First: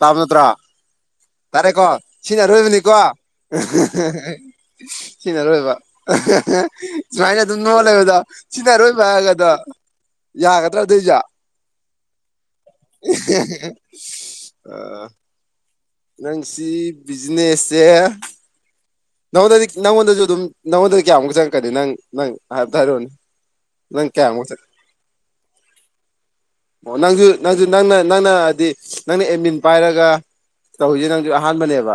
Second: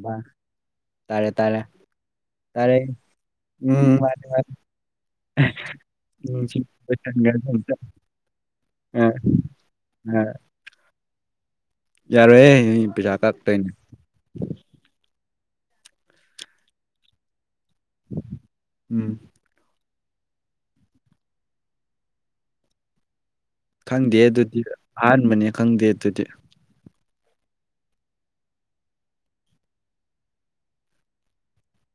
ꯇꯥꯕ ꯅꯠꯇ꯭ꯔ ꯇꯥꯔꯦ ꯇꯥꯔꯦ ꯇꯥꯔꯦꯀꯣ ꯁꯤꯅ ꯇꯥꯔꯦ ꯑꯔꯣꯏꯕꯅꯤꯀꯣ ꯎꯝ ꯃꯥꯅꯦ ꯃꯥꯟ ꯁꯤꯟꯅꯔꯣꯏꯕ ꯁꯨꯃꯥꯏꯅ ꯂꯣꯏꯁꯟꯒ꯭ꯔꯁꯦ ꯑꯗꯨꯝ ꯑꯝꯇ ꯅꯣꯜꯂꯦꯕꯗꯣ ꯑ ꯁꯤꯟꯅꯔꯣꯏꯕ ꯍꯥꯏꯒꯗꯣ ꯑ ꯌꯥꯒꯗ꯭ꯔꯥ ꯑꯗꯨꯏꯖꯣ ꯌꯥꯔꯣꯏꯍꯦ ꯑꯩ ꯄꯤꯔꯥ ꯀꯥꯛꯇꯣꯏꯅꯦ ꯑ ꯅꯪꯁꯤ ꯕꯤꯖꯤꯅꯦꯁꯦ ꯎꯝ ꯅꯉꯣꯟꯗꯁꯨ ꯑꯗꯨꯝ ꯅꯪꯉꯣꯟꯗꯗꯤ ꯀꯌꯥꯃꯨꯛ ꯆꯪꯉꯛꯀꯅꯤ ꯅꯪ ꯅꯪ ꯍꯥꯏꯕꯇ ꯍꯥꯏꯔꯛꯑꯣꯅꯦ ꯅꯪ ꯈꯪꯗꯦ ꯀꯌꯥꯃꯨꯛ ꯑꯗꯨꯗꯤ ꯑꯍꯥꯟꯕꯅꯦ ꯈꯪꯗꯦ ꯑꯗꯨꯗꯤ ꯑꯣ ꯅꯪꯁꯨ ꯅꯪꯁꯨ ꯅꯪꯅ ꯅꯪꯅ ꯍꯥꯏꯗꯤ ꯅꯪꯅ ꯑꯦꯗꯅꯤꯟ ꯄꯥꯏꯔꯒ ꯇꯧꯋꯤꯖꯦ ꯅꯪꯁꯨ ꯑꯍꯥꯟꯕꯅꯦꯕ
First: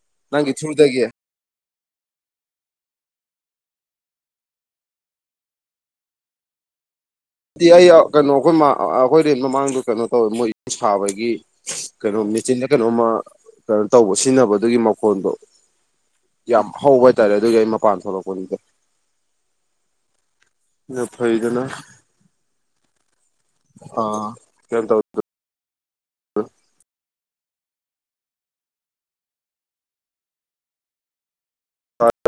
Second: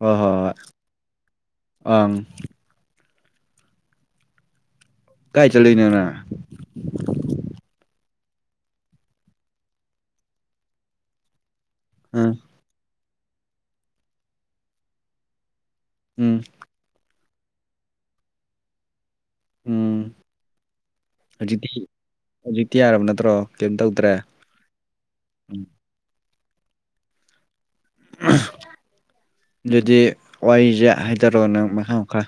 ꯍꯣꯏ ꯍꯣꯏ ꯅꯪꯒꯤ ꯍꯣꯏ ꯊ꯭ꯔꯨꯗꯒꯤ ꯑꯪ ꯀꯥꯏ ꯆꯠꯂꯨꯏꯅꯣ ꯅ ꯗꯤ ꯑꯩ ꯀꯩꯅꯣ ꯑꯩꯈꯣꯏ ꯑꯩꯈꯣꯏ ꯔꯦꯟ ꯃꯃꯥꯡꯗꯣ ꯀꯩꯅꯣ ꯇꯧꯋꯦ ꯃꯣꯏ ꯁꯥꯕꯒꯤ ꯀꯩꯅꯣ ꯑꯥ ꯃꯦꯆꯤꯟꯗ ꯀꯩꯅꯣꯝꯃ ꯀꯩꯅꯣ ꯇꯧꯕ ꯁꯤꯖꯤꯟꯅꯕꯗꯨꯒꯤ ꯃꯈꯣꯟꯗꯣ ꯎꯝ ꯌꯥꯝ ꯍꯧꯕ ꯍꯥꯏꯇꯥꯔꯦ ꯑꯗꯨꯒꯤ ꯑꯩ ꯃꯄꯥꯟ ꯊꯣꯛꯂꯛꯄꯅꯤꯗꯦ ꯎꯝ ꯗꯣ ꯐꯩ ꯗꯅ ꯍꯧꯖꯤꯛꯇꯤ ꯍꯧꯖꯤꯛꯇꯤ ꯌꯥꯔꯝ ꯅꯠꯇ꯭ꯔꯣ ꯀꯦꯝ ꯇꯧꯗ꯭ꯔꯦ ꯀꯩꯝ ꯇꯧ ꯎꯝ ꯑꯥ ꯗꯨꯗꯤ ꯋꯥꯏꯖꯦ ꯍꯥꯏꯗꯦꯛꯑꯣ ꯅꯪ ꯃꯍꯥꯝ ꯈꯔ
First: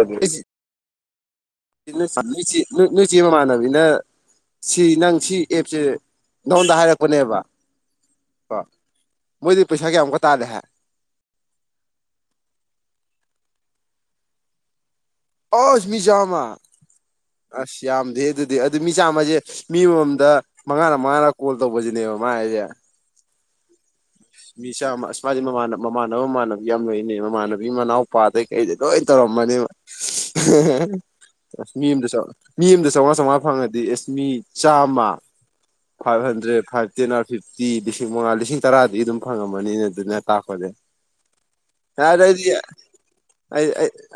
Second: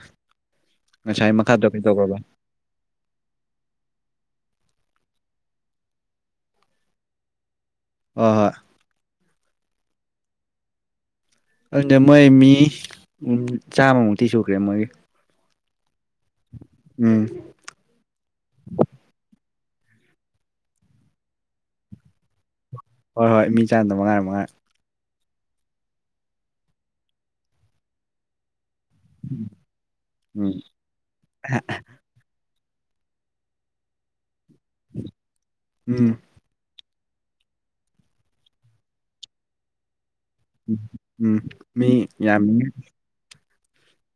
ꯏꯂꯨꯆꯥ ꯅꯣꯏ ꯆꯦ ꯅꯣꯏ ꯆꯦ ꯃꯃꯥꯟꯅꯕꯤꯅ ꯁꯤ ꯅꯪ ꯁꯤ ꯑꯦꯞꯁꯦ ꯅꯉꯣꯟꯗ ꯍꯥꯏꯔꯛꯄꯅꯦꯕ ꯍ ꯍꯣꯏ ꯀꯣ ꯃꯣꯏꯗꯤ ꯄꯩꯁꯥꯒꯤꯌꯥ ꯃꯨꯛ ꯀ ꯇꯥꯂꯦ ꯍꯥꯏ ꯑꯗꯨꯗꯤ ꯃꯣꯏ ꯃꯤ ꯎꯝ ꯆꯥꯝꯃꯃꯨꯛꯇꯤ ꯁꯨꯈ꯭ꯔꯦ ꯃꯣꯏꯒꯤ ꯑꯁ ꯃꯤꯆꯥꯝꯃ ꯎꯝ ꯑꯁ ꯌꯥꯝꯗꯦ ꯑꯗꯨꯗꯤ ꯑꯗꯨ ꯃꯤꯆꯥꯃꯁꯦ ꯃꯤ ꯃꯃꯝꯗ ꯃꯉꯥꯅ ꯃꯉꯥꯅ ꯀꯣꯜ ꯇꯧꯕꯁꯤꯅꯦꯕ ꯃꯥ ꯑꯩꯁꯦ ꯍꯣꯏ ꯍꯣꯏ ꯃꯤ ꯆꯥꯟꯅꯗꯕ ꯃꯉꯥꯏꯔꯦ ꯃꯉꯥꯏꯔꯦ ꯆꯥꯝꯃ ꯑꯁ ꯃꯥꯗꯤ ꯃꯃꯥꯟ ꯃꯃꯥꯟꯅꯕ ꯃꯃꯥꯟꯅꯕꯕꯤ ꯌꯥꯝ ꯂꯩꯏꯅꯦ ꯃꯃꯥꯟꯅꯕꯤ ꯃꯅꯥꯎꯄꯥꯗꯩ ꯀꯩꯗ ꯂꯣꯏ ꯇꯧꯔꯝꯃꯅꯦꯕ ꯎꯝ ꯑ ꯃꯤ ꯑꯗꯁꯨ ꯃꯤ ꯑꯃꯗ ꯆꯥꯝꯃꯉꯥ ꯆꯥꯝꯉꯥ ꯐꯉꯗꯤ ꯑꯦꯁꯃꯤ ꯆꯥꯝꯃ ꯎꯝ ꯐꯥꯏꯚ ꯍꯟꯗ꯭ꯔꯦꯠ ꯐꯥꯏꯚ ꯇꯦꯟ ꯑ ꯐꯤꯐꯇꯤ ꯂꯤꯁꯤꯡ ꯃꯉꯥ ꯂꯤꯁꯤꯡ ꯇꯔꯥꯗꯤ ꯑꯗꯨꯝ ꯐꯪꯉꯝꯃꯅꯤꯅ ꯑꯗꯨꯅ ꯇꯈꯗꯦ ꯎꯝ ꯃꯤ ꯌꯥꯗꯗꯤ ꯌꯥꯝꯃꯤ ꯑꯩ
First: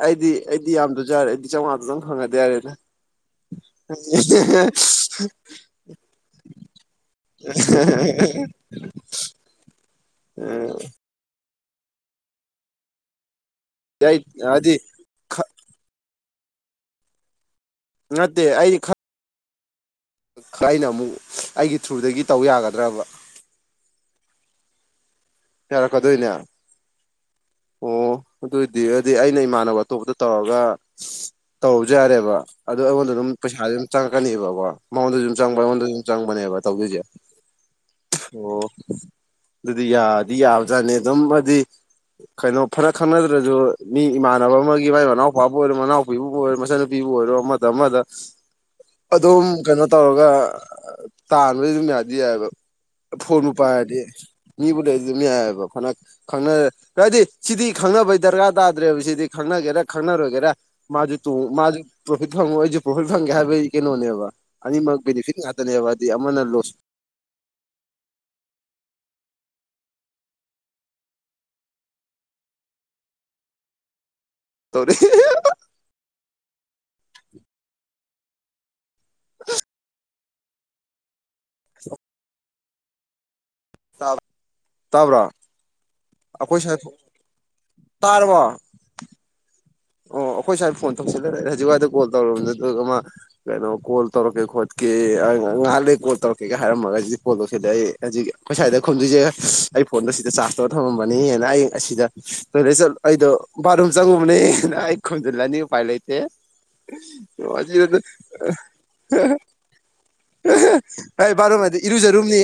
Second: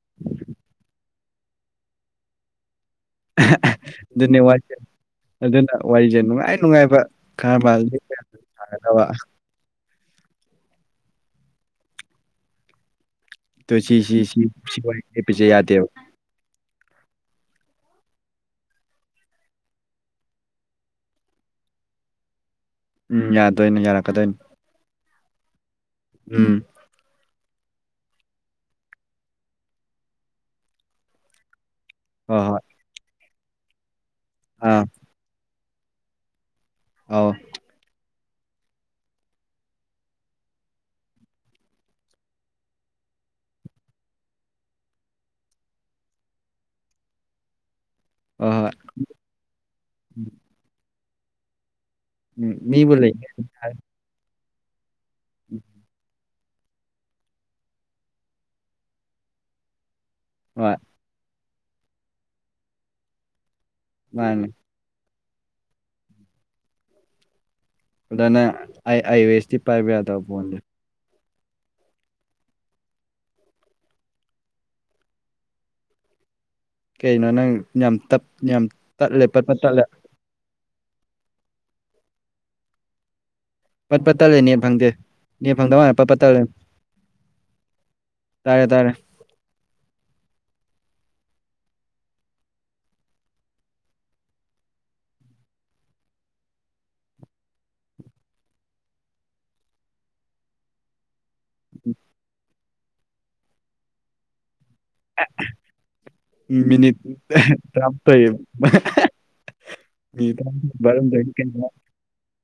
ꯑꯩꯗꯤ ꯑꯩꯗꯤ ꯌꯥꯝꯗꯖꯔꯦ ꯑꯩꯗꯤ ꯆꯥꯝꯃꯉꯥꯗꯗꯪ ꯐꯪꯉꯗꯤ ꯌꯥꯔꯦꯅ ꯑꯗꯨꯅꯦ ꯋꯥꯔꯤꯁꯦ ꯑꯗꯨꯅ ꯋꯥꯔꯤꯁꯦ [unintelligible] ꯅꯨꯡꯉꯥꯏ ꯅꯨꯡꯉꯥꯏꯕ ꯀꯔꯕꯥꯔ ꯂꯦꯞꯅꯒꯗꯕ [unintelligible] ꯎꯝ ꯑꯣ ꯁꯤꯁꯤ ꯑꯩ ꯁꯤ ꯍꯥꯏꯗꯤ ꯁꯤ ꯋꯥꯏ ꯀꯦ ꯄꯖ ꯌꯥꯗꯦꯕ ꯅꯠꯇꯦ ꯑꯩ ꯈ ꯑꯩꯅ ꯑꯃꯨꯛ ꯑꯩꯒꯤ ꯊ꯭ꯔꯨꯗꯒꯤ ꯇꯧ ꯌꯥꯒꯗ꯭ꯔꯥ ꯎꯝ ꯌꯥꯗꯣꯏꯅꯦ ꯌꯥꯔꯛꯀꯗꯣꯏꯅꯤ ꯇꯔ ꯀꯗꯧꯏꯅꯦ ꯑꯣ ꯎꯝ ꯑꯗꯨꯏꯗꯤ ꯑꯗꯨꯗꯤ ꯑꯩꯅ ꯏꯃꯥꯟꯅꯕ ꯑꯇꯣꯞꯄꯗ ꯇꯧꯔꯒ ꯇꯧꯔꯁꯨ ꯌꯥꯔꯦꯕ ꯍꯣꯏ ꯍꯣꯏ ꯑꯗꯣ ꯑꯩꯉꯣꯟꯗ ꯑꯗꯨꯝ ꯄꯩꯁꯥꯁꯦ ꯑꯗꯨꯝ ꯆꯪꯉꯛꯀꯅꯦꯕꯀꯣ ꯑꯥ ꯃꯉꯣꯟꯗ ꯑꯗꯨ ꯃꯉꯣꯟꯗ ꯑꯗꯨꯝ ꯆꯪꯕꯅꯦꯕ ꯇꯧꯗꯣꯏꯁꯦ ꯑꯧ ꯑꯣ ꯑꯗꯨꯗꯤ ꯌꯥ ꯌꯥꯎꯗꯅꯤ ꯑꯗꯨꯝꯕꯗꯤ ꯀꯩꯅꯣ ꯐꯔ ꯈꯪꯅꯗ꯭ꯔꯁꯨ ꯃꯤ ꯏꯃꯥꯟꯅꯕ ꯑꯃꯒꯤ ꯃꯥꯏ ꯃꯅꯥꯎꯄꯥꯕꯨ ꯑꯣꯏꯔꯣ ꯃꯅꯥꯎꯄꯤꯕꯨ ꯑꯣꯏꯔꯣ ꯃꯆꯟꯅꯨꯄꯤꯕꯨ ꯑꯣꯏꯔꯣ ꯑꯃꯗ ꯑꯃꯗ ꯍꯣꯏ ꯍꯣꯏ ꯑꯗꯨꯝ ꯀꯩꯅꯣ ꯇꯧꯔꯒ ꯇꯥꯟꯕꯗꯤ ꯑꯗꯨꯝ ꯌꯥ ꯑꯗꯨꯗꯤ ꯌꯥꯏꯑꯕ ꯎꯝ ꯃꯤꯕꯨ ꯂꯩ ꯐꯣꯟꯕꯨ ꯄꯥꯏ ꯍꯥꯏꯔꯗꯤ ꯃꯤꯕꯨꯗꯤ ꯃꯤ ꯍꯥꯏꯌꯦꯕ ꯐꯟꯗꯛ ꯈꯪꯅꯔꯦ ꯍꯥꯏꯗꯤ ꯁꯤꯗꯤ ꯈꯪꯅꯕꯩ ꯗꯔꯀꯥꯔ ꯇꯥꯗ꯭ꯔꯦꯕ ꯁꯤꯗꯤ ꯈꯪꯅꯒꯦꯔ ꯈꯪꯅꯔꯣꯏꯒꯦꯔꯥ ꯍꯣꯏ ꯃꯥꯁꯨ ꯇꯣꯡ ꯃꯥꯁꯨ ꯄ꯭ꯔꯣꯐꯤꯠ ꯐꯪꯉꯨ ꯑꯩꯁꯨ ꯄ꯭ꯔꯣꯐꯤꯠ ꯐꯪꯒꯦ ꯍꯥꯏꯕꯒꯤ ꯀꯩꯅꯣꯅꯦꯕ ꯃꯥꯅꯦ ꯑꯅꯤꯃꯛ ꯕꯦꯅꯤꯐꯤꯠ ꯉꯥꯛꯇꯅꯦꯕ ꯍꯥꯏꯗꯤ ꯑꯃꯅ ꯂꯣꯁ ꯑꯗꯨꯅ ꯑꯥꯏꯋꯦꯁꯇꯤ ꯄꯥꯏꯕ ꯌꯥꯗꯕ ꯐꯣꯟꯗꯦ ꯇꯔꯤ ꯀꯩꯅꯣ ꯅꯪ ꯌꯥꯝ ꯌꯥꯝ ꯇꯠꯂꯦ ꯄꯠꯄ ꯇꯠꯂꯦ ꯄꯠ ꯄꯠꯠꯇꯂꯦꯠ ꯐꯪꯗꯦ ꯇꯥꯕ꯭ꯔꯣ ꯅꯦꯠ ꯐꯪꯗꯕ ꯃꯅ ꯄꯠ ꯇꯦ ꯑꯩꯈꯣꯏ ꯁꯥꯏ ꯇꯥꯔꯕꯣ ꯇꯥꯔꯦ ꯇꯥꯔꯦ ꯑꯣ ꯑꯩꯈꯣꯏ ꯁ꯭ꯋꯥꯏꯗ ꯐꯣꯟ ꯇꯧꯁꯤꯜꯂꯦ ꯂꯩꯔꯦ ꯍꯧꯖꯤꯛꯋꯥꯏꯗ ꯀꯣꯜ ꯇꯧꯔꯕꯅꯤꯅ ꯑꯗꯨ ꯑꯃ ꯀꯩꯅꯣ ꯀꯣꯜ ꯇꯧꯔꯛꯀꯦ ꯈꯣꯠꯀꯦ ꯉꯥꯏꯍꯥꯛ ꯂꯩ ꯀꯣꯜ ꯇꯧꯔꯛꯀꯦ ꯍꯥꯏꯔꯝꯃꯒ ꯍꯧꯖꯤꯛ ꯀꯣꯜ ꯇꯧꯁꯤꯗꯦ ꯑꯩ ꯍꯧꯖꯤꯛ ꯑꯩꯣꯏꯁꯥꯏꯗ ꯈꯨꯝꯗꯣꯏꯁꯦ ꯐꯣꯟꯗꯣ ꯁꯤꯗ ꯆꯥꯔꯖ ꯇꯧꯔ ꯊꯝꯃꯝꯕꯅꯤꯅ ꯑꯩ ꯑꯁꯤꯗ ꯇꯣꯏꯂꯦꯠ ꯆꯠꯂ ꯑꯩꯗꯣ ꯕꯥꯠꯔꯨꯝ ꯆꯪꯉꯨꯕꯅꯦ ꯑꯩꯈꯖꯂꯥꯅꯤ ꯄꯥꯏꯂ ꯏꯇꯦ ꯃꯤꯅꯤꯠ ꯖꯤ ꯑꯗꯨ ꯇꯔꯥꯃꯥꯊꯣꯏ ꯃꯤꯅꯤꯠ ꯇꯔꯥꯃꯥꯊꯣꯏ ꯕꯥꯔꯣꯝꯗꯒꯤ ꯑꯩ ꯀꯩꯅꯣ ꯑ ꯕꯥꯔꯨꯝꯗꯤ ꯏꯔꯨꯖꯔꯨꯝꯅꯤ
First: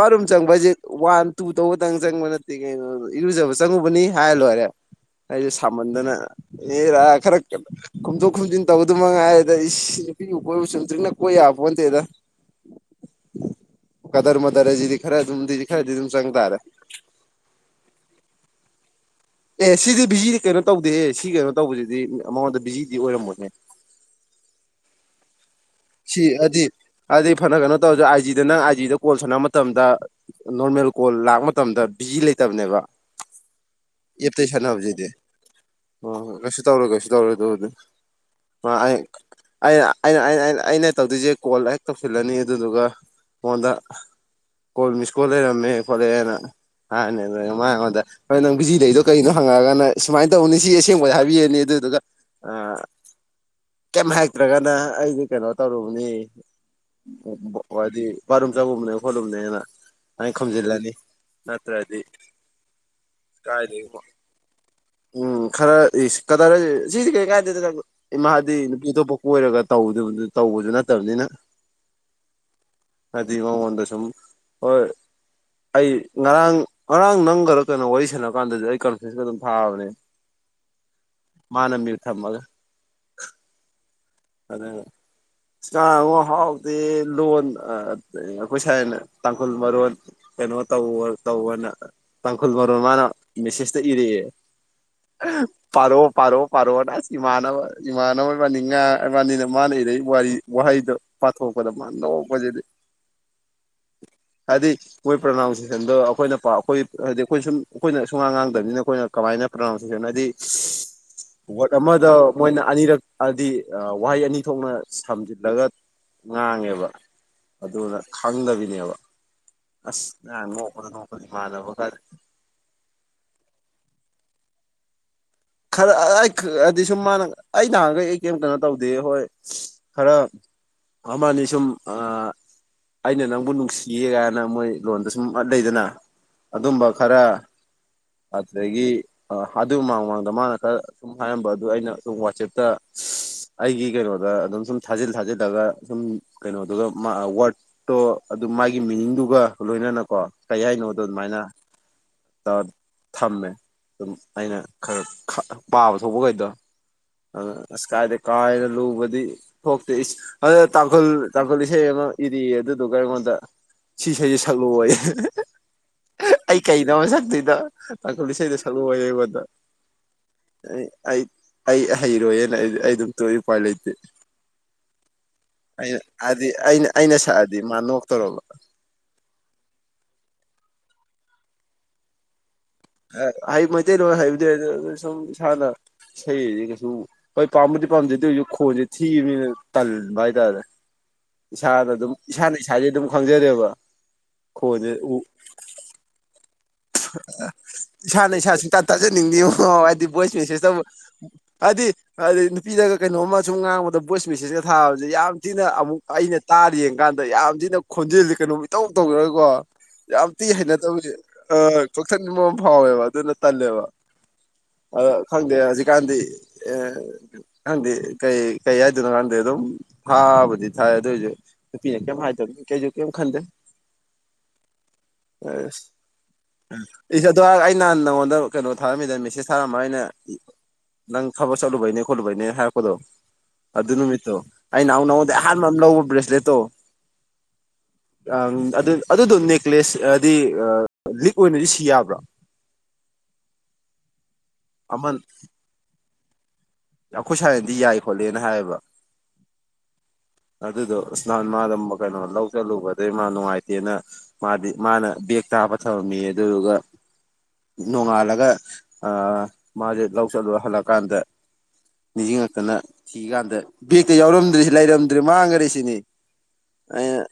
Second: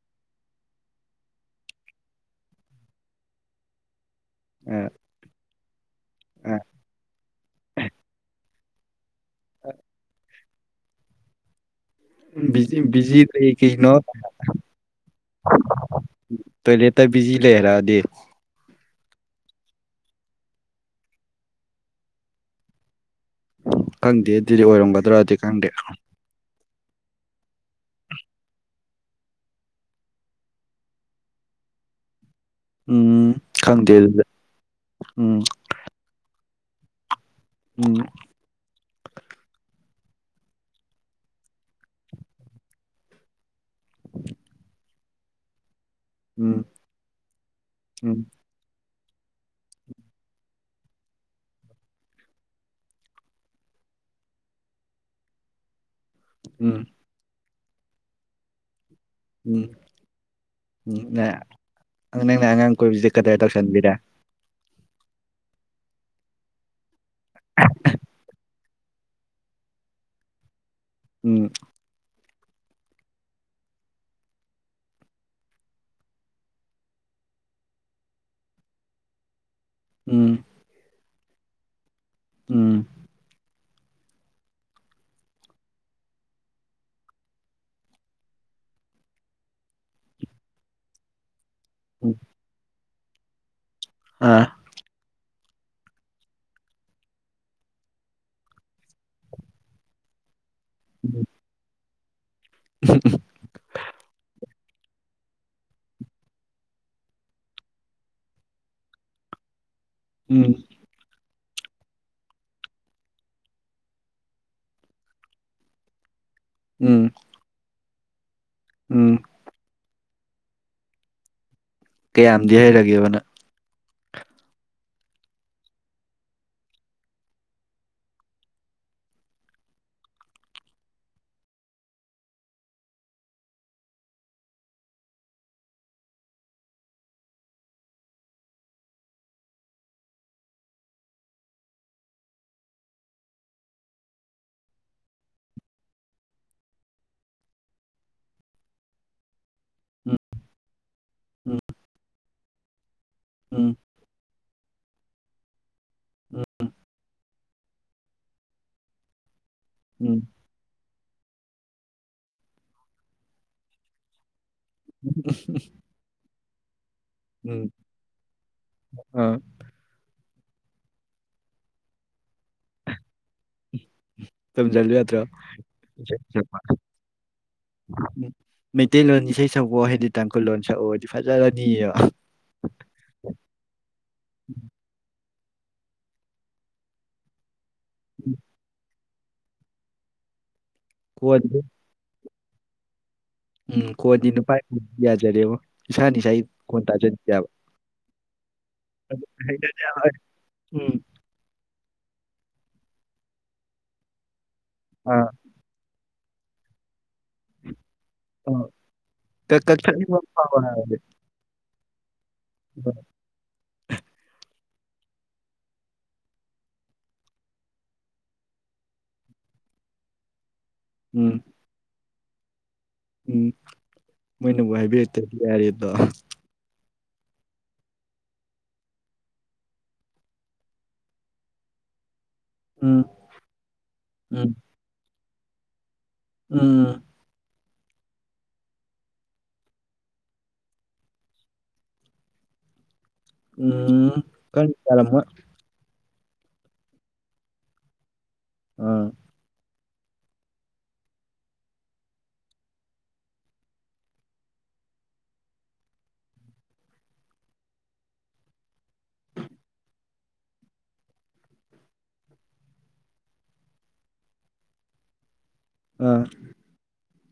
ꯕꯥꯔꯨꯝ ꯆꯪꯁ ꯋꯥꯟ ꯇꯨ ꯇꯧꯕꯇꯪ ꯆꯪꯕ ꯅꯠꯇꯦ ꯀꯩꯅꯣ ꯏꯔꯨꯖꯕ ꯆꯪꯉꯨꯕꯅꯤ ꯍꯥꯏꯔ ꯂꯣꯏꯔꯦ ꯍꯥꯏꯗꯤ ꯃꯃꯟꯗꯅ ꯑ ꯑꯦꯔꯥ ꯈꯔ ꯈꯣꯝꯗꯣꯛ ꯈꯣꯝꯖꯤꯟ ꯇꯧꯕꯗꯨ ꯃꯉꯥꯏ ꯑꯗ ꯏ ꯅꯨꯄꯤ ꯀꯣꯏ ꯁꯨꯇꯔꯤ ꯀꯣꯏꯣ ꯅꯠꯇꯦꯗ ꯕꯤꯖꯤ ꯃꯗꯔꯁꯤꯗꯤ ꯈꯔ ꯑꯗꯨꯝꯗꯤ ꯈꯔꯗꯤ ꯑꯗꯨꯝ ꯆꯪ ꯇꯥꯔꯦ ꯀꯦꯇꯔꯖꯤ ꯁꯤꯤ ꯂꯩ ꯍꯥꯏꯔꯗꯤ ꯑꯦ ꯁꯤꯗꯤ ꯕꯤꯖꯤꯗꯤ ꯀꯩꯅꯣ ꯇꯧꯗꯦ ꯑꯦ ꯁꯤ ꯀꯩꯅꯣ ꯇꯧꯕꯁꯤꯗꯤ ꯃꯉꯣꯟꯗ ꯕꯤꯖꯤꯗꯤ ꯑꯣꯏꯔꯝꯃꯣꯏꯅꯤ ꯈꯪꯗꯦ ꯑꯗꯨꯗꯤ ꯑꯣꯏꯔꯝꯒꯗ꯭ꯔꯗꯤ ꯈꯪꯗꯦ ꯁꯤ ꯍꯥꯏꯗꯤ ꯍꯥꯏꯗꯤ ꯐꯅ ꯀꯩꯅꯣ ꯇꯧꯔꯁꯦ ꯑꯥꯏꯖꯤꯗ ꯅꯪ ꯑꯥꯏ ꯖꯤꯗ ꯀꯣꯜ ꯁꯥꯟꯅꯕ ꯃꯇꯝꯗ ꯅꯃꯦꯜ ꯑꯦꯦꯜ ꯀꯣꯜ ꯂꯥꯛꯄ ꯃꯇꯝꯗ ꯕꯤꯖꯤ ꯂꯩ ꯆꯠꯇꯕꯅꯦꯕ ꯎꯝ ꯈꯪꯗꯦ ꯑꯗꯨꯗꯤ ꯑꯦꯞꯇꯩ ꯁꯥꯟꯅꯕꯁꯤꯗꯤ ꯎꯝ ꯑꯣ ꯀ ꯇꯧꯔꯨ ꯀꯩꯁꯨ ꯇꯧꯔ ꯑꯗꯨꯅꯤ ꯎꯝ ꯃꯥ ꯑꯩꯅ ꯑꯩꯅ ꯑꯩꯅꯩꯅ ꯑꯩꯅ ꯇꯧꯗꯣꯏꯁꯦ ꯀꯣꯜ ꯍꯦꯛ ꯇꯧꯁꯤꯜꯂꯅꯤ ꯑꯗꯨꯗꯨꯒ ꯃꯉꯣꯟꯗ ꯀꯣꯜ ꯃꯤꯁ ꯀꯣꯠ ꯂꯩꯔꯝꯃꯦ ꯈꯣꯠꯂꯛꯑꯦꯅ ꯎꯝ ꯍꯥꯏꯅꯦ ꯃꯉꯣꯟꯗ ꯎꯝ ꯍꯣꯏ ꯅꯪ ꯕꯤꯖꯤ ꯂꯩꯗ ꯀꯩꯅꯣ ꯍꯪꯉꯛꯑꯒꯅ ꯁꯨꯃꯥꯏꯅ ꯇꯧꯅꯤ ꯁꯤ ꯑꯁꯦꯡꯕꯗ ꯍꯥꯏꯕꯤꯔꯅꯤ ꯑꯗꯨꯗꯨꯒ ꯀꯃꯦ ꯍꯥꯏꯇ꯭ꯔꯒꯅꯥ ꯑꯩ ꯀꯩꯅꯣ ꯇꯧꯔꯨꯕꯅꯤ ꯎꯝ ꯍꯥꯏꯗꯤ ꯄꯔꯨꯝ ꯆꯥꯔꯕꯅꯦ ꯈꯣꯠꯂꯨꯕꯅꯦꯅ ꯎꯝ ꯑ ꯈꯣꯝꯖꯤꯜꯂꯅꯤ ꯎꯝ ꯅꯪ ꯅꯠꯇ꯭ꯔꯗꯤ ꯅꯪꯅ ꯑꯉꯥꯡ ꯀꯣꯏꯕꯁꯦ ꯀꯗꯔ ꯇꯧꯁꯟꯕꯤꯔꯦ ꯀꯥꯏꯗꯒꯤꯒꯕ ꯎꯝ ꯈꯔ ꯀꯗꯥꯔꯁ ꯁꯤꯗꯤ ꯀꯩ ꯀꯥꯏꯗ ꯏꯃꯥꯗꯤ ꯑꯇꯣꯞꯄ ꯀꯣꯏꯔꯒ ꯇꯧꯕꯁꯨ ꯅꯠꯇꯕꯅꯤꯅ ꯎꯝ ꯑꯃ ꯍꯗꯁꯝ ꯑꯣ ꯑꯩ ꯉꯔꯥꯡ ꯉꯔꯥꯡ ꯅꯪꯒꯔ ꯀꯩꯅꯣ ꯋꯥꯔꯤ ꯁꯥꯟꯅ ꯀꯥꯟꯗꯗꯤ ꯑꯩ ꯀꯟꯐꯟꯁꯀ ꯑꯗꯨꯝ ꯐꯥꯎꯕꯅꯦ ꯎꯝ ꯃꯥꯅꯃꯤ ꯎ ꯊꯃꯒ ꯎꯝ ꯑꯗ ꯀꯥꯡ ꯍꯥꯎꯗꯦ ꯂꯣꯟ ꯑꯩꯈꯣꯏ ꯁꯥꯏꯅ ꯇꯥꯡꯈꯨꯜ ꯃꯔꯣꯟ ꯀꯩꯅꯣ ꯇꯧ ꯇꯧꯅ ꯎꯝ ꯇꯥꯡꯈꯨꯜ ꯣꯟ ꯃꯥꯅ ꯃꯦꯁꯦꯁꯇ ꯏꯔꯛꯑꯦ ꯑꯥ ꯄꯥꯔꯛꯑꯣ ꯄꯥꯔꯛꯑꯣ ꯄꯥꯔꯛꯑꯣ ꯑꯁ ꯏꯃꯥꯟꯅꯕ ꯏꯃꯥꯟꯅꯕ ꯏꯕꯥꯅꯤ ꯉꯥ ꯏꯕꯥꯅꯤꯅ ꯃꯥꯅ ꯏꯔꯏ ꯋꯥꯔꯤ ꯋꯥꯍꯩꯗꯣ ꯄꯥꯊꯣꯛꯄꯗ ꯃꯥꯥꯟ ꯂꯧꯄꯁꯤꯗꯤ ꯍꯥꯏꯗꯤ ꯃꯣꯏ ꯄ꯭ꯔꯅꯥꯎꯟꯁꯤꯦꯁꯟꯗꯣ ꯑꯩꯈꯣꯏꯅ ꯄ ꯑꯩꯈꯣꯏ ꯍꯥꯏꯗꯤ ꯑꯩꯈꯣꯏ ꯁꯨꯝ ꯑꯩꯈꯣꯏꯅ ꯁꯨꯡꯉꯥꯡ ꯉꯥꯡꯗꯕꯅꯤꯅ ꯑꯩꯈꯣꯏꯅ ꯀꯃꯥꯏꯅ ꯄ꯭ꯔꯅꯥꯎꯟ ꯅ ꯍꯥꯏꯗꯤ ꯎꯝ ꯋꯥꯔꯗ ꯑꯃꯗ ꯃꯣꯏꯅ ꯑꯅꯤꯔꯛ ꯍꯥꯏꯗꯤ ꯋꯥꯍꯩ ꯑꯅꯤ ꯊꯣꯛꯅ ꯁꯝꯖꯤꯜꯂꯒ ꯉꯥꯡꯉꯦꯕ ꯎꯝ ꯑꯗꯨꯅ ꯈꯪꯗꯕꯤꯅꯦꯕ ꯎꯝ ꯑꯁ ꯅꯍ ꯅꯣꯛꯄꯗ ꯅꯣꯛꯄꯗ ꯏꯃꯥꯟꯅꯕ ꯀꯌꯥꯝꯗꯤ ꯍꯩꯔꯒꯦꯕꯅ ꯈꯔ ꯑꯩ ꯍꯥꯏꯗꯤ ꯁꯨꯝ ꯃꯥꯅ ꯑꯩ ꯅꯍꯥꯟꯈꯩ ꯑꯩ ꯀꯔꯤꯝ ꯀꯩꯅꯣ ꯇꯧꯗꯦ ꯍꯣꯏ ꯈꯔ ꯑꯃꯅꯤꯁꯨꯝ ꯑ ꯑꯩꯅ ꯅꯪꯕꯨ ꯅꯨꯡꯁꯤꯌꯦ ꯀꯥꯏꯅ ꯃꯣꯏ ꯂꯣꯟꯗ ꯁꯨꯝ ꯂꯩꯗꯅ ꯑꯗꯨꯝꯕ ꯈꯔ ꯑꯗꯨꯗꯒꯤ ꯑꯗꯨ ꯃꯥꯡꯃꯥꯡ ꯑꯗꯣ ꯃꯥꯅ ꯈꯔ ꯁꯨꯝ ꯍꯥꯏꯔꯝꯕ ꯑꯗꯨ ꯑꯩꯅ ꯁꯝ ꯋꯥꯆꯦꯞꯇ ꯑꯩꯒꯤ ꯀꯩꯅꯣꯗ ꯑꯗꯨꯝ ꯁꯨꯝ ꯊꯥꯖꯤꯜ ꯊꯥꯖꯤꯜꯂꯒ ꯁꯨꯝ ꯀꯩꯅꯣꯗꯨꯒ ꯋꯥꯔꯠꯇꯣ ꯑꯗꯨ ꯃꯥꯒꯤ ꯃꯤꯅꯤꯡꯗꯨꯒ ꯂꯣꯏꯅꯅ ꯀꯣ ꯀꯔꯤ ꯍꯥꯏꯅꯣ ꯑꯗꯨꯃꯥꯏꯅ ꯎꯝ ꯊꯝꯃꯦ ꯎꯝ ꯑꯗꯨꯝ ꯑꯩꯅ ꯈꯔ ꯄꯥꯕ ꯎꯝ ꯎꯝ ꯊꯣꯛꯄꯈꯩꯗꯣ ꯑꯗꯨꯅ ꯑꯁ ꯀꯥꯏꯗ ꯀꯥꯏꯅ ꯂꯨꯕꯗꯤ ꯊꯣꯛꯇꯦ ꯎꯝ ꯑꯗꯨ ꯇꯥꯡꯈꯨꯜ ꯇꯥꯡꯈꯨꯜ ꯏꯁꯩ ꯑꯃ ꯏꯔꯤꯑ ꯑꯗꯨꯗꯨꯒ ꯑꯩꯉꯣꯟꯗ ꯁꯤꯁꯁꯤ ꯈꯜꯂꯨ ꯑꯩ ꯀꯩ ꯅ ꯁꯛꯇꯗ ꯎꯝ ꯇꯈꯂꯤ ꯏꯁꯩꯗ ꯁꯂꯨ ꯑꯥ ꯑꯣꯏꯕꯗ ꯑꯩ ꯑꯩ ꯑꯩ ꯍꯩꯔꯣꯏꯅ ꯑꯩ ꯑꯩ ꯑꯗꯨꯝ ꯇꯣꯛꯏ ꯎꯄꯥꯏ ꯂꯩꯇꯦ ꯇꯝꯖꯜꯂꯨ ꯌꯥꯗ꯭ꯔ‌ꯣ ꯑꯩꯅ ꯏꯁꯩ ꯍꯥꯏꯗꯤ ꯁꯛꯄ ꯑꯩꯅ ꯑꯩꯅ ꯁꯛꯑꯗꯤ ꯃꯥ ꯅꯣꯛꯇꯧꯔꯕ ꯃꯩꯇꯩꯂꯣꯟ ꯏꯁꯩ ꯁꯛꯄꯣ ꯍꯥꯏꯗꯤ ꯇꯥꯡꯈꯨꯜ ꯂꯣ ꯁꯛꯎꯗꯤ ꯐꯖꯔꯅꯤ ꯃꯩꯇꯩꯂꯣꯟꯣꯏ ꯍꯩꯕꯗꯤ ꯁꯨꯝ ꯏꯁꯥꯅ ꯏꯁꯩꯗꯤ ꯀꯩꯁꯨ ꯄꯥꯝꯝꯕꯗꯤ ꯄꯥꯝꯗꯗ ꯍꯧꯖꯤꯛ ꯈꯣꯟꯁꯦ ꯊꯤꯕꯅꯤꯅ ꯇꯟꯕ ꯍꯥꯏꯇꯥꯔꯦ ꯈꯣꯟꯗꯣ ꯏꯁꯥꯅ ꯑꯗꯨꯝ ꯏꯁꯥꯅ ꯏꯁꯥꯁꯦ ꯑꯗꯨꯝ ꯈꯪꯖꯔꯦꯕ ꯎꯝ ꯀꯣꯟꯗꯤ ꯅꯨꯄꯥꯗꯤ ꯈꯣꯟꯁꯦ ꯎ ꯌꯥꯖꯔꯦꯕꯣ ꯏꯁꯥꯅ ꯏꯁꯥ ꯀꯣꯟ ꯇꯥꯖꯗꯦꯕ ꯏꯁꯥꯅ ꯏꯁꯥꯁꯨꯨꯡꯇ ꯇꯥꯖꯅꯤꯡꯉꯤ ꯍꯥꯏꯗꯤ ꯚꯣꯏꯁ ꯃꯦꯁꯦꯁꯇꯕꯨ ꯎꯝ ꯍꯥꯏꯗꯤ ꯍꯥꯏꯗꯤ ꯅꯨꯄꯤꯗꯒ ꯀꯩꯅꯣꯝꯃ ꯁꯨꯝ ꯉꯥꯡꯕꯗ ꯚꯣꯏꯁ ꯃꯦꯁꯦꯁꯀ ꯊꯥꯕꯁꯦ ꯑꯥ ꯌꯥꯝ ꯊꯤꯅ ꯑꯃꯨꯛ ꯑꯩꯅ ꯇꯥꯔꯤ ꯌꯦꯡ ꯀꯥꯟꯗ ꯗ ꯌꯥꯝ ꯊꯤꯅ ꯈꯣꯟꯖꯜꯂꯤ ꯀꯩꯅꯣ ꯑꯥ ꯃꯤꯇꯧ ꯀꯛ ꯇꯧꯖꯔꯒꯀꯣ ꯀꯛꯊꯠꯅꯤꯡꯕ ꯑꯃ ꯌꯥꯝ ꯊꯤꯅ ꯐꯥꯎꯕ ꯍꯥꯏꯕꯗꯤ ꯍꯩꯅꯗꯕꯁꯦ ꯐꯥꯎꯋꯦꯕ ꯑꯗꯨꯅ ꯇꯜꯂꯦꯕ ꯑ ꯈꯪꯗꯦ ꯍꯧꯖꯤꯛꯀꯥꯟꯗꯤ ꯑꯦ ꯀꯗꯤ ꯀꯩ ꯀꯩ ꯑꯖꯅ ꯀꯗ ꯑꯗꯨ ꯍꯥꯥꯎ ꯊ ꯑꯗꯨꯣꯏꯁꯨ ꯎꯝ ꯅꯨꯄꯤꯅ ꯀꯩꯝ ꯍꯥꯏꯗꯧꯒ ꯀꯩꯁꯨ ꯀꯩꯝ ꯎꯝ ꯈꯟꯗꯦ ꯃꯣꯏꯅꯕꯨ ꯍꯥꯏꯕꯤꯔꯛꯇꯗꯤ ꯌꯥꯔꯤꯦ ꯑꯗꯣ ꯎ ꯑꯗꯨꯗꯥꯛ ꯑꯩ ꯅꯍꯥꯟ ꯅꯉꯣꯟꯗ ꯀꯩꯅꯣ ꯊꯥꯔꯝꯃꯤꯗ ꯃꯦꯁꯦꯖ ꯊꯥꯔꯝꯃ ꯑꯩꯅ ꯅꯪ ꯊꯕ ꯆꯥꯂ ꯥꯏꯅꯤ ꯈꯣꯂꯥꯏ ꯍꯥꯏꯔꯛꯄꯗꯣ ꯎꯝ ꯑꯗꯨ ꯅꯨꯃꯤꯠꯇꯣ ꯎꯝ ꯑꯩꯅ ꯅꯍꯥꯟꯃꯨꯛ ꯅꯉꯣꯟꯗꯩ ꯑꯍꯥꯟꯕ ꯑꯃ ꯂꯧꯕ ꯕ꯭ꯔꯦꯁꯂꯦꯠꯇꯣ ꯎꯝ ꯑꯗꯨꯗꯣ ꯅꯦꯛꯀ꯭ꯂꯦꯁ ꯍꯥꯏꯗꯤ ꯂꯤꯛ ꯑꯣꯏꯅꯗꯤ ꯁꯤ ꯌꯥꯕ꯭ꯔꯣ ꯎꯝ ꯈꯪꯗꯦ ꯌꯥꯔꯝꯃꯣꯏ ꯑꯩꯈꯣꯏ ꯁꯥꯏꯅꯗꯤ ꯌꯥꯏ ꯈꯣꯠꯂꯦꯅ ꯍꯥꯏꯌꯦꯕ ꯑꯥ ꯑꯗꯨꯗꯣ ꯅꯍꯥꯟ ꯃꯥꯗꯣ ꯀꯩꯅꯣ ꯂꯧꯕ ꯆꯠꯂꯨꯕ ꯑꯗꯩ ꯃꯥ ꯅꯨꯡꯉꯥꯏꯇꯦꯅ ꯃꯥꯗꯤ ꯃꯥꯅ ꯕꯦꯛ ꯇꯥ ꯍꯥꯞꯄꯒ ꯊꯥꯅꯝꯃꯦꯌꯦ ꯑꯗꯨꯗꯨꯒ ꯅꯣꯡꯉꯥꯜꯂꯒ ꯃꯥꯁꯦ ꯂꯧ ꯆꯠꯂꯨꯔ ꯍꯜꯂꯛꯀꯥꯟꯗ ꯅꯤꯡꯁꯤꯡꯉꯛꯇꯅ ꯊꯤ ꯀꯥꯟꯗ ꯕꯦꯛꯇ ꯌꯥꯎꯔꯝꯗ꯭ꯔꯦ ꯂꯩꯔꯝ ꯗꯔꯦ ꯃꯥꯡꯒꯔꯦꯁꯤꯅꯤ ꯑꯥ ꯑꯩꯅ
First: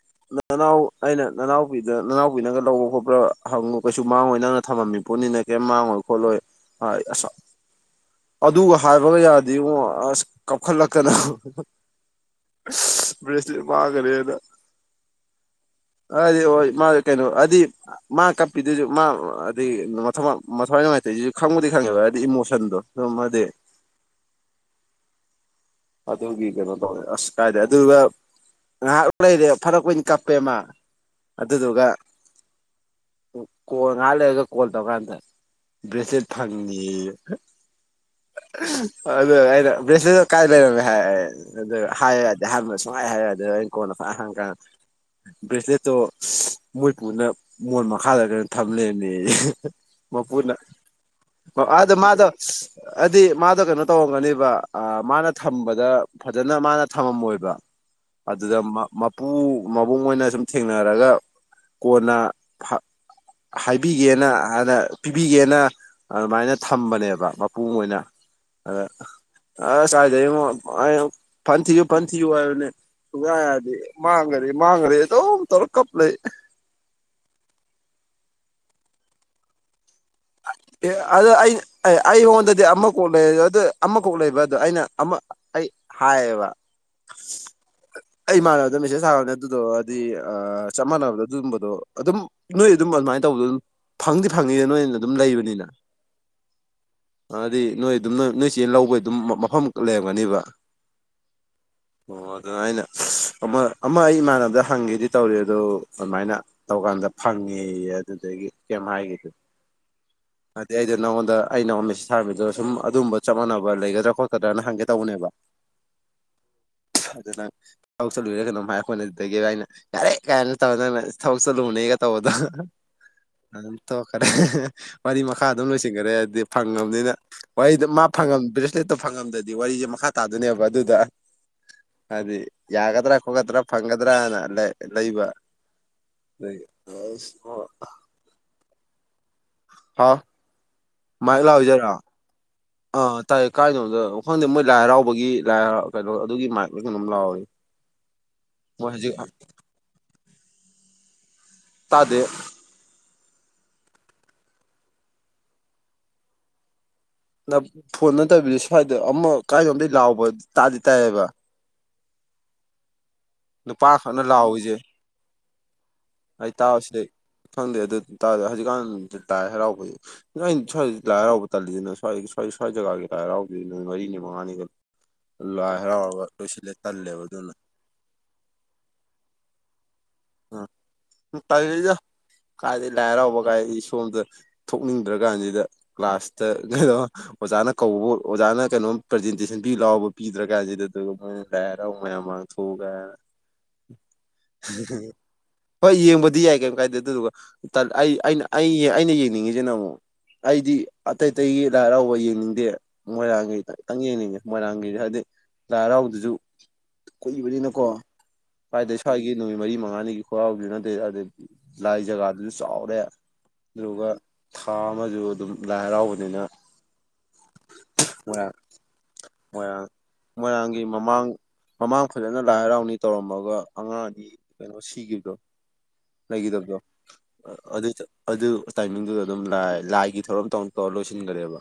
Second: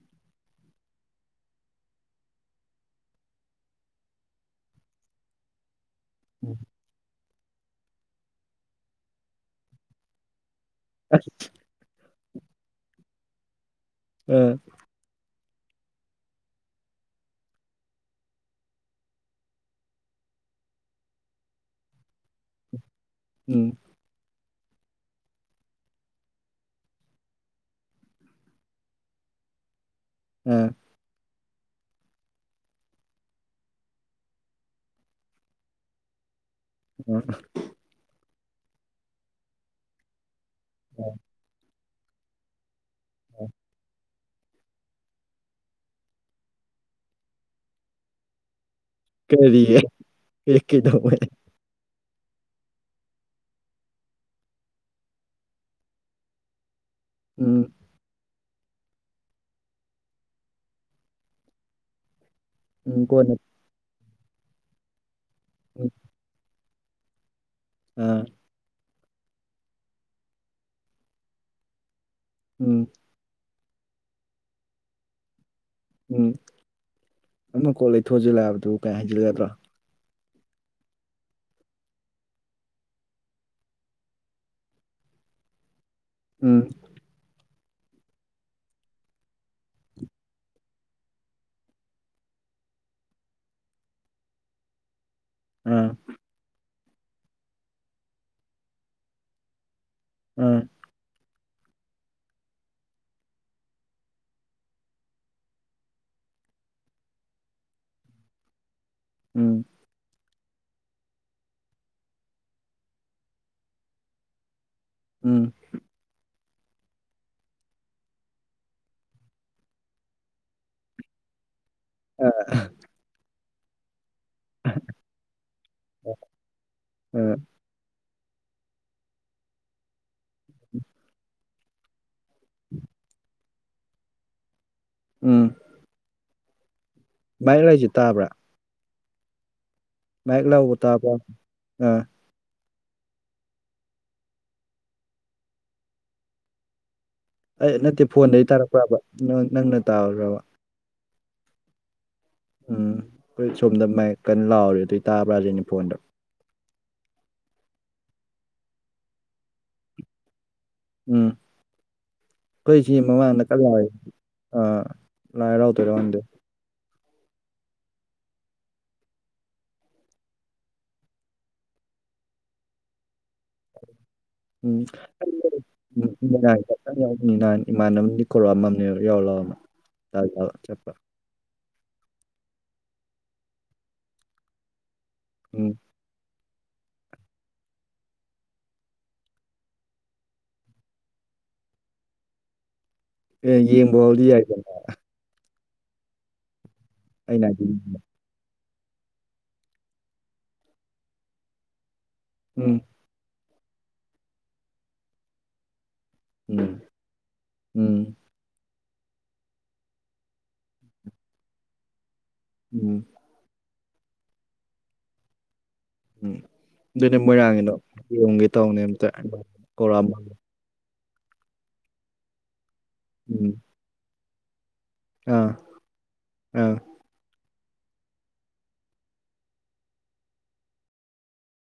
ꯅꯅꯥꯎ ꯑꯩꯅ ꯅꯅꯥꯎꯄꯤꯗ ꯅꯅꯥꯎꯄꯤꯅꯒ ꯂꯧꯕ ꯈꯣꯠꯄ꯭ꯔ ꯍꯪꯉꯨ ꯀꯩꯁꯨ ꯃꯥꯡꯉꯣꯏ ꯅꯪꯅ ꯊꯝꯃꯤꯕ ꯄꯣꯠꯅꯤꯅ ꯀꯦꯝ ꯃꯥꯥꯡꯉꯣꯏ ꯈꯣꯠꯂꯣꯏ ꯎꯝ ꯍꯥꯏ ꯑꯁ ꯑꯗꯨꯒ ꯍꯥꯏꯕꯒ ꯌꯥꯗꯦꯉꯣ ꯑꯁ ꯀꯞꯈꯠꯂꯛꯇꯅ ꯑꯁ ꯕ꯭ꯔꯦꯁꯂꯦꯠ ꯃꯥꯥꯡꯒ꯭ꯔꯦꯅ ꯑꯥ [inaudible] ꯍꯥꯏꯗꯤ ꯍꯣꯏ ꯃꯥ ꯀꯩꯅꯣ ꯍꯥꯏꯗꯤ ꯃꯥ ꯀꯞꯄꯤꯗꯨꯁꯨ ꯃꯥ ꯍꯥꯏꯗꯤ ꯃꯊꯋꯥꯏ ꯅꯨꯡꯉꯥꯏꯇꯕ ꯈꯪꯕꯨꯗꯤ ꯈꯪꯉꯦꯕ ꯍꯥꯏꯗꯤ ꯏꯃꯣꯁꯟꯗꯣ ꯁꯨꯝ ꯍꯥꯏꯗꯤ ꯎꯝ ꯑꯗꯨꯒꯤ ꯀꯩꯅꯣ ꯇꯧꯔꯦ ꯑꯁ ꯀꯥꯏꯗꯩ ꯑꯗꯨꯒ ꯉꯥꯏꯍꯥꯛ ꯂꯩꯔꯦ ꯐꯥꯅꯀꯨꯏꯅ ꯀꯞꯄꯦ ꯃꯥ ꯑꯥ ꯑꯗꯨꯗꯨꯒ ꯀꯣꯜ ꯉꯥꯏꯍꯥꯛ ꯂꯩꯔꯒ ꯀꯣꯜ ꯇꯧꯔꯀꯥꯟꯗ ꯕ꯭ꯔꯦꯖꯂꯦꯠ ꯐꯪꯉꯦꯌꯦ ꯑꯗꯨꯒ ꯑꯩꯅ ꯕ꯭ꯔꯦꯁꯂꯦꯠꯇꯣ ꯀꯥꯏ ꯂꯩꯔꯝꯃꯦ ꯍꯥꯏ ꯑꯗꯨꯒ ꯍꯥꯏꯌꯨ ꯌꯥꯗꯦ ꯑꯍꯥꯟꯕꯗ ꯍꯥꯏꯌꯨ ꯁꯨꯡꯌꯥ ꯌꯥꯗꯦ ꯑꯗꯩ ꯑꯩꯅ ꯀꯣꯟꯅ ꯐꯥꯖꯅ ꯍꯪꯉꯦ ꯕ꯭ꯔꯦꯁꯂꯦꯠꯇꯣ ꯃꯣꯏ ꯄꯨꯅ ꯃꯣꯟ ꯃꯈꯥꯗꯔ ꯀꯩꯅꯣ ꯊꯅꯝ ꯂꯩꯔꯝꯃꯦꯌꯦ ꯀꯔꯤꯌꯦ ꯃꯥꯄꯨꯅ ꯀꯩꯗꯧꯕꯩ ꯑꯗꯣ ꯃꯥꯗꯣ ꯍꯥꯏꯗꯤ ꯃꯥꯗꯣ ꯀꯩꯅꯣ ꯇꯧꯔꯝꯒꯅꯤꯕ ꯃꯥꯅ ꯊꯝꯕꯗ ꯐꯖꯅ ꯃꯥꯅ ꯊꯝꯃꯝꯃꯣꯏꯕ ꯎꯝ ꯑꯗꯨꯗ ꯃꯄꯨ ꯃꯕꯨꯡ ꯍꯣꯏꯅ ꯁꯨꯝ ꯊꯦꯡꯅꯔꯒ ꯀꯣꯟꯅ ꯎꯝ ꯀꯣꯟꯅ ꯄꯤꯒꯦꯅ ꯍꯥꯏꯅ ꯄꯤꯕꯤꯒꯦꯅ ꯎꯝ ꯑꯗꯨꯃꯥꯏꯅ ꯊꯝꯕꯅꯦꯕ ꯄꯨꯡ ꯑꯣꯏꯅ ꯑꯥ ꯑꯗ ꯑꯁ ꯀꯥꯏꯗꯩꯉꯣ ꯐꯥꯅ ꯊꯤꯌꯨ ꯐꯥꯅ ꯊꯤꯌꯨ ꯍꯥꯏꯕꯅꯦ ꯎꯝ ꯁꯨꯡꯌꯥ ꯌꯥꯗꯦ ꯃꯥꯡꯒ꯭ꯔꯦ ꯃꯥꯡꯒ꯭ꯔꯦ ꯑꯗꯨꯝ ꯀꯞ ꯂꯩ ꯎꯝ ꯑꯃ ꯀꯣꯛ ꯂꯩꯊꯣꯛꯑꯁꯨ ꯌꯥꯕꯗꯨꯕꯨ ꯀꯥ ꯍꯥꯏꯖꯤꯜꯂꯨ ꯌꯥꯗ꯭ꯔꯣ ꯑꯦ ꯑꯗ ꯑꯩ ꯑꯦ ꯑꯩꯉꯣꯟꯗꯗꯤ ꯑꯃ ꯀꯣꯛ ꯂꯩꯔꯁꯨ ꯑꯗꯨ ꯑꯃ ꯀꯣꯛ ꯂꯩꯕ ꯑꯗꯣ ꯑꯩꯅ ꯑꯃ ꯑꯩ ꯍꯥꯏꯕ ꯎꯝ [inaudible] ꯑꯩ ꯏꯃꯥꯟꯅꯕꯗ ꯃꯦꯁꯦꯖ ꯊꯥꯕꯅꯦ ꯑꯗꯨꯗꯣ ꯍꯥꯏꯗꯤ ꯆꯞ ꯃꯥꯟꯅꯕꯗꯣ ꯑꯗꯨꯨꯒꯨꯝꯕꯗꯣ ꯑꯗꯨꯝ ꯅꯣꯏ ꯑꯗꯨꯝ ꯑꯗꯨꯃꯥꯏꯅ ꯇꯧꯕꯗꯣ ꯑꯗꯨꯝ ꯐꯪꯗꯤ ꯐꯪꯅꯤꯗ ꯅꯣꯏꯅ ꯑꯗꯨꯝ ꯂꯩꯕꯅꯤꯅ ꯑꯥ ꯍꯥꯏꯗꯤ ꯅꯣꯏ ꯑꯗꯨꯝ ꯅꯣꯏ ꯅꯣꯏ ꯆꯦ ꯂꯧꯕꯩ ꯑꯗꯨꯝ ꯃꯐꯝ ꯑꯗꯨꯝ ꯂꯩꯔꯝꯒꯅꯤꯕ ꯑꯥ ꯑꯣ ꯑꯗꯨ ꯑꯩꯅ ꯑꯃ ꯑꯃ ꯑꯩ ꯏꯃꯥꯟꯅꯕꯗ ꯍꯪꯒꯦꯗꯤ ꯇꯧꯔꯤ ꯑꯗꯣ ꯑꯗꯨꯃꯥꯏꯅ ꯇꯧꯀꯥꯟꯗ ꯐꯪꯉꯦꯌꯦ ꯑꯗꯨꯗꯒꯤ ꯀꯦꯝ ꯍꯥꯏꯒꯤꯗ꯭ꯔꯦ ꯎꯝ ꯍꯥꯏꯗꯤ ꯑꯩꯗꯤ ꯅꯪꯉꯣꯟꯗ ꯑꯩ ꯅꯪꯉꯣꯟꯗ ꯃꯦꯁꯦꯖ ꯊꯥꯔꯛꯑꯝꯃꯤꯗꯣ ꯁꯨꯝ ꯑꯗꯨꯝꯕ ꯆꯝ-ꯃꯝꯅꯕ ꯂꯩꯒꯗ꯭ꯔ ꯈꯣꯠꯀꯗ꯭ꯔꯥꯅ ꯍꯪꯒꯦ ꯇꯧꯕꯅꯦꯕ ꯎꯝ ꯑꯗꯨ ꯅꯪ ꯊꯕꯛ ꯆꯠꯂꯨꯔꯤꯔꯥ ꯀꯩꯅꯣꯝ ꯍꯥꯏ ꯑꯩꯈꯣꯏꯅ ꯑꯗꯨꯗꯒꯤ ꯑꯩꯅ ꯌꯥꯔꯦ ꯀꯥꯏꯅ ꯇꯧꯔ ꯅꯪꯅ ꯊꯕꯛ ꯆꯠꯂꯨꯕꯅꯦꯒꯥ ꯇꯧꯕꯗꯣ ꯑꯗꯨꯝ ꯇꯣꯛꯈꯔꯦ ꯋꯥꯔꯤ ꯃꯈꯥ ꯑꯗꯨꯝ ꯂꯣꯏꯁꯤꯟꯒꯥꯔꯦ ꯍꯥꯏꯗꯤ ꯐꯪꯉꯥꯕꯅꯤꯅ ꯑ ꯋꯥꯔꯤꯗꯨ ꯪꯐꯪꯉꯝ ꯕ꯭ꯔꯦꯁꯂꯦꯠꯇꯣ ꯐꯪꯉꯝꯗ꯭ꯔꯗꯤ ꯋꯥꯔꯤꯁꯦ ꯃꯈꯥ ꯇꯥꯗꯣꯏꯅꯦꯕ ꯑꯗꯨꯗ ꯍꯥꯏꯗꯤ ꯌꯥꯒꯗ꯭ꯔꯥ ꯈꯣꯠꯀꯗ꯭ꯔꯥ ꯐꯪꯒꯗ꯭ꯔꯅ ꯂꯩꯕ ꯑꯗꯨꯒꯤ ꯚꯥꯏ ꯑꯩ ꯋꯥꯔꯤꯁꯦ ꯇꯥꯕ꯭ꯔꯥ ꯍꯥꯥꯎ ꯃꯥꯏꯛ ꯂꯥꯎꯕ ꯇꯥꯕ꯭ꯔꯥ ꯃꯍ ꯂꯥꯛꯑꯣꯖꯔꯑꯣ ꯑꯥ [unintelligible] ꯑꯥ ꯇꯥꯏꯌꯦ ꯀꯥꯏꯅꯣꯗ ꯈꯪꯗꯦ ꯃꯣꯏ ꯂꯥꯏ ꯍꯔꯥꯎꯕꯒꯤ ꯂꯥꯏꯍ ꯀꯩꯅꯣ ꯑꯗꯨꯒꯤ ꯃ ꯑꯦ ꯅꯠꯇꯦ ꯐꯣꯟꯗꯒꯤ ꯃꯣꯏ ꯇꯥꯔꯛꯄ꯭ꯔꯕ ꯍꯧꯖꯤꯛ ꯅꯣ ꯅꯪꯅ ꯇꯥꯕ꯭ꯔꯕ ꯇꯥꯗꯦ ꯎꯝ ꯍꯣꯏ ꯁꯣꯝꯗ ꯃꯥꯏꯛ ꯀꯟꯅ ꯂꯥꯎꯔꯦ ꯑꯗꯨꯏ ꯇꯥꯕ꯭ꯔꯥꯖꯤꯅꯦ ꯐꯣꯟꯗ ꯅ ꯐꯣꯟ ꯅꯠꯇꯕꯤꯗ ꯁ꯭ꯋꯥꯏꯗ ꯑꯃ ꯀꯥꯏꯗꯅꯣꯝꯃꯗꯤ ꯂꯥꯎꯕ ꯇꯥꯗꯤ ꯇꯥꯏꯌꯦꯕ ꯀꯣꯏꯁꯤ ꯃꯃꯥꯡꯗ ꯀꯜ ꯂꯥꯎꯏ ꯅꯨꯄꯥ ꯈꯛꯅ ꯂꯥꯎꯏꯖꯦ ꯑꯥ ꯂꯥꯏ ꯍꯔꯥꯎꯗꯣꯏꯔ ꯈꯪꯗꯦ ꯑꯩ ꯇꯥꯎ ꯁꯤꯗꯩꯩ ꯈꯪꯗꯦ ꯑꯗꯨꯇꯥꯗ ꯍꯧꯖꯤꯛꯀꯥꯟ ꯂꯥꯏ ꯍꯔꯥꯎꯕꯩ ꯅꯣꯏ ꯁ꯭ꯋꯥꯏꯗ ꯂꯥꯏ ꯍꯔꯥꯎꯕ ꯇꯜꯂꯤꯖꯤꯅ ꯁ꯭ꯋꯥꯏꯗ ꯁ꯭ꯋꯥꯏ ꯁ꯭ꯋꯥꯏ ꯖꯒꯥꯒꯤ ꯂꯥꯏ ꯍꯥꯔꯥꯎꯗꯦ ꯅꯨꯃꯤꯠ ꯃꯔꯤꯅꯤ ꯃ ꯎꯝ [unintelligible] [unintelligible] ꯂꯣꯏꯁꯤꯜꯂꯦ ꯈꯛꯇꯪ ꯇꯜꯂꯦꯕ ꯌꯥꯎꯕꯅꯤ ꯑꯗꯨꯅ ꯅꯍꯥꯟ ꯏꯃꯥꯟꯅꯕꯅꯗꯤ ꯀꯧꯔꯛꯑꯝꯅꯦꯕ ꯌꯥꯎꯔꯨꯂꯥꯛꯑꯣ ꯇꯜꯂꯕ ꯆꯠꯄ ꯇꯥꯜꯂꯤꯗ ꯀꯥꯏꯗꯒꯤ ꯂꯥꯏ ꯍꯔꯥꯎꯕ ꯀꯥꯏ ꯁꯣꯝꯗ ꯊꯣꯛꯅꯤꯡꯗ꯭ꯔ ꯀꯥꯟꯁꯤꯗ ꯎꯝ ꯀ꯭ꯂꯥꯁ ꯇꯜꯂꯤ ꯀꯩꯅꯣ ꯑꯣꯖꯥꯅ ꯀꯧꯕꯕꯨ ꯑꯣꯖꯥꯅ ꯀꯩꯅꯣꯝ ꯄ꯭ꯔꯖꯦꯟꯇꯦꯁꯟ ꯄꯤ ꯂꯥꯎꯕ ꯄꯤꯗ꯭ꯔ ꯀꯥꯟꯁꯤꯗ ꯗꯨꯒ ꯃꯣꯏꯅ ꯂꯥꯏ ꯍꯔꯥꯎꯕ ꯃꯌꯥꯝ ꯃꯥꯡ ꯊꯣꯛꯎ ꯒꯥꯏꯅ ꯑꯦ ꯌꯦꯡꯕꯥꯎꯗꯤ ꯌꯥꯏꯗꯅ ꯍꯣꯏ ꯌꯦꯡꯕꯗꯤ ꯌꯥꯏ ꯀꯩꯝ ꯀꯥꯏꯗꯦ ꯑꯗꯨꯗꯨꯒ ꯑꯩꯅ ꯍꯥꯏꯗꯤ ꯇꯜ ꯑꯩ ꯑꯩꯅ ꯑꯩ ꯑꯩꯅ ꯌꯦꯡꯅꯤꯡꯉꯤꯖꯤꯅ ꯑꯃꯨꯛ ꯑꯩꯗꯤ ꯑꯇꯩ ꯑꯇꯩꯒꯤ ꯂꯥꯏ ꯍꯔꯥꯎ ꯍꯣꯏ ꯌꯦꯡꯅꯤꯡꯗꯦ ꯎꯝ ꯃꯣꯏꯔꯥꯡꯒꯤ ꯈꯛꯇꯪ ꯌꯦꯡꯅꯤꯡꯉꯦ ꯃꯣꯏꯔꯥꯡꯒꯤꯗꯤ ꯍꯥꯏꯗꯤ ꯂꯥꯏ ꯍꯔꯥꯎ ꯑꯗꯨꯁꯨ ꯎꯝ ꯀꯨꯏꯕꯅꯤꯅꯀꯣ ꯎꯝ ꯀꯥꯏꯗꯒꯤ ꯁ꯭ꯋꯥꯏꯒꯤ ꯅꯨꯃꯤꯠ ꯃꯔꯤ ꯃꯉꯥꯅꯤ ꯈꯣꯔꯥꯎꯖꯦ [unintelligible] ꯅꯠꯇꯦ ꯑꯗꯗꯤ ꯂꯥꯏ ꯖꯒꯥꯗꯨꯁꯨ ꯆꯥꯎꯔꯦ ꯎꯝ ꯑꯗꯨꯒ ꯊꯥ ꯑꯃꯁꯨ ꯑꯗꯨꯝ ꯂꯥꯏ ꯍꯔꯥꯎꯕꯅꯤꯅ ꯑꯗꯨꯏꯅꯦ ꯃꯣꯏꯔꯥꯡꯒꯤꯗꯣ ꯌꯦꯡꯉꯨꯒꯦ ꯃꯣꯏꯔꯥꯡ ꯇꯧꯅꯦ ꯑꯝꯇ ꯃꯣꯏꯔꯥꯡ ꯀꯧꯔꯝꯃꯣ ꯃꯣꯏꯔꯥꯡꯒꯤ ꯃꯃꯥꯡ ꯃꯃꯥꯡ ꯐꯖꯅ ꯂꯥꯏ ꯍꯔꯥꯎꯅꯤ ꯎꯝ ꯇꯧꯔꯝꯃꯒ ꯑꯉꯥꯡ ꯑꯅꯤ ꯀꯩꯅꯣ ꯁꯤꯒꯤꯕꯗꯣ ꯑꯥ ꯑꯥ ꯂꯩꯒꯤꯗꯕꯗꯣ ꯑꯗꯨ ꯇꯥ ꯑꯗꯨ ꯇꯥꯏꯃꯤꯡꯗꯨꯗ ꯑꯗꯨꯝ ꯂꯥꯏꯒꯤ ꯊꯧꯔꯝ ꯇꯧꯅ ꯇꯧꯔ ꯂꯣꯏꯁꯤꯟꯒꯔꯦꯕ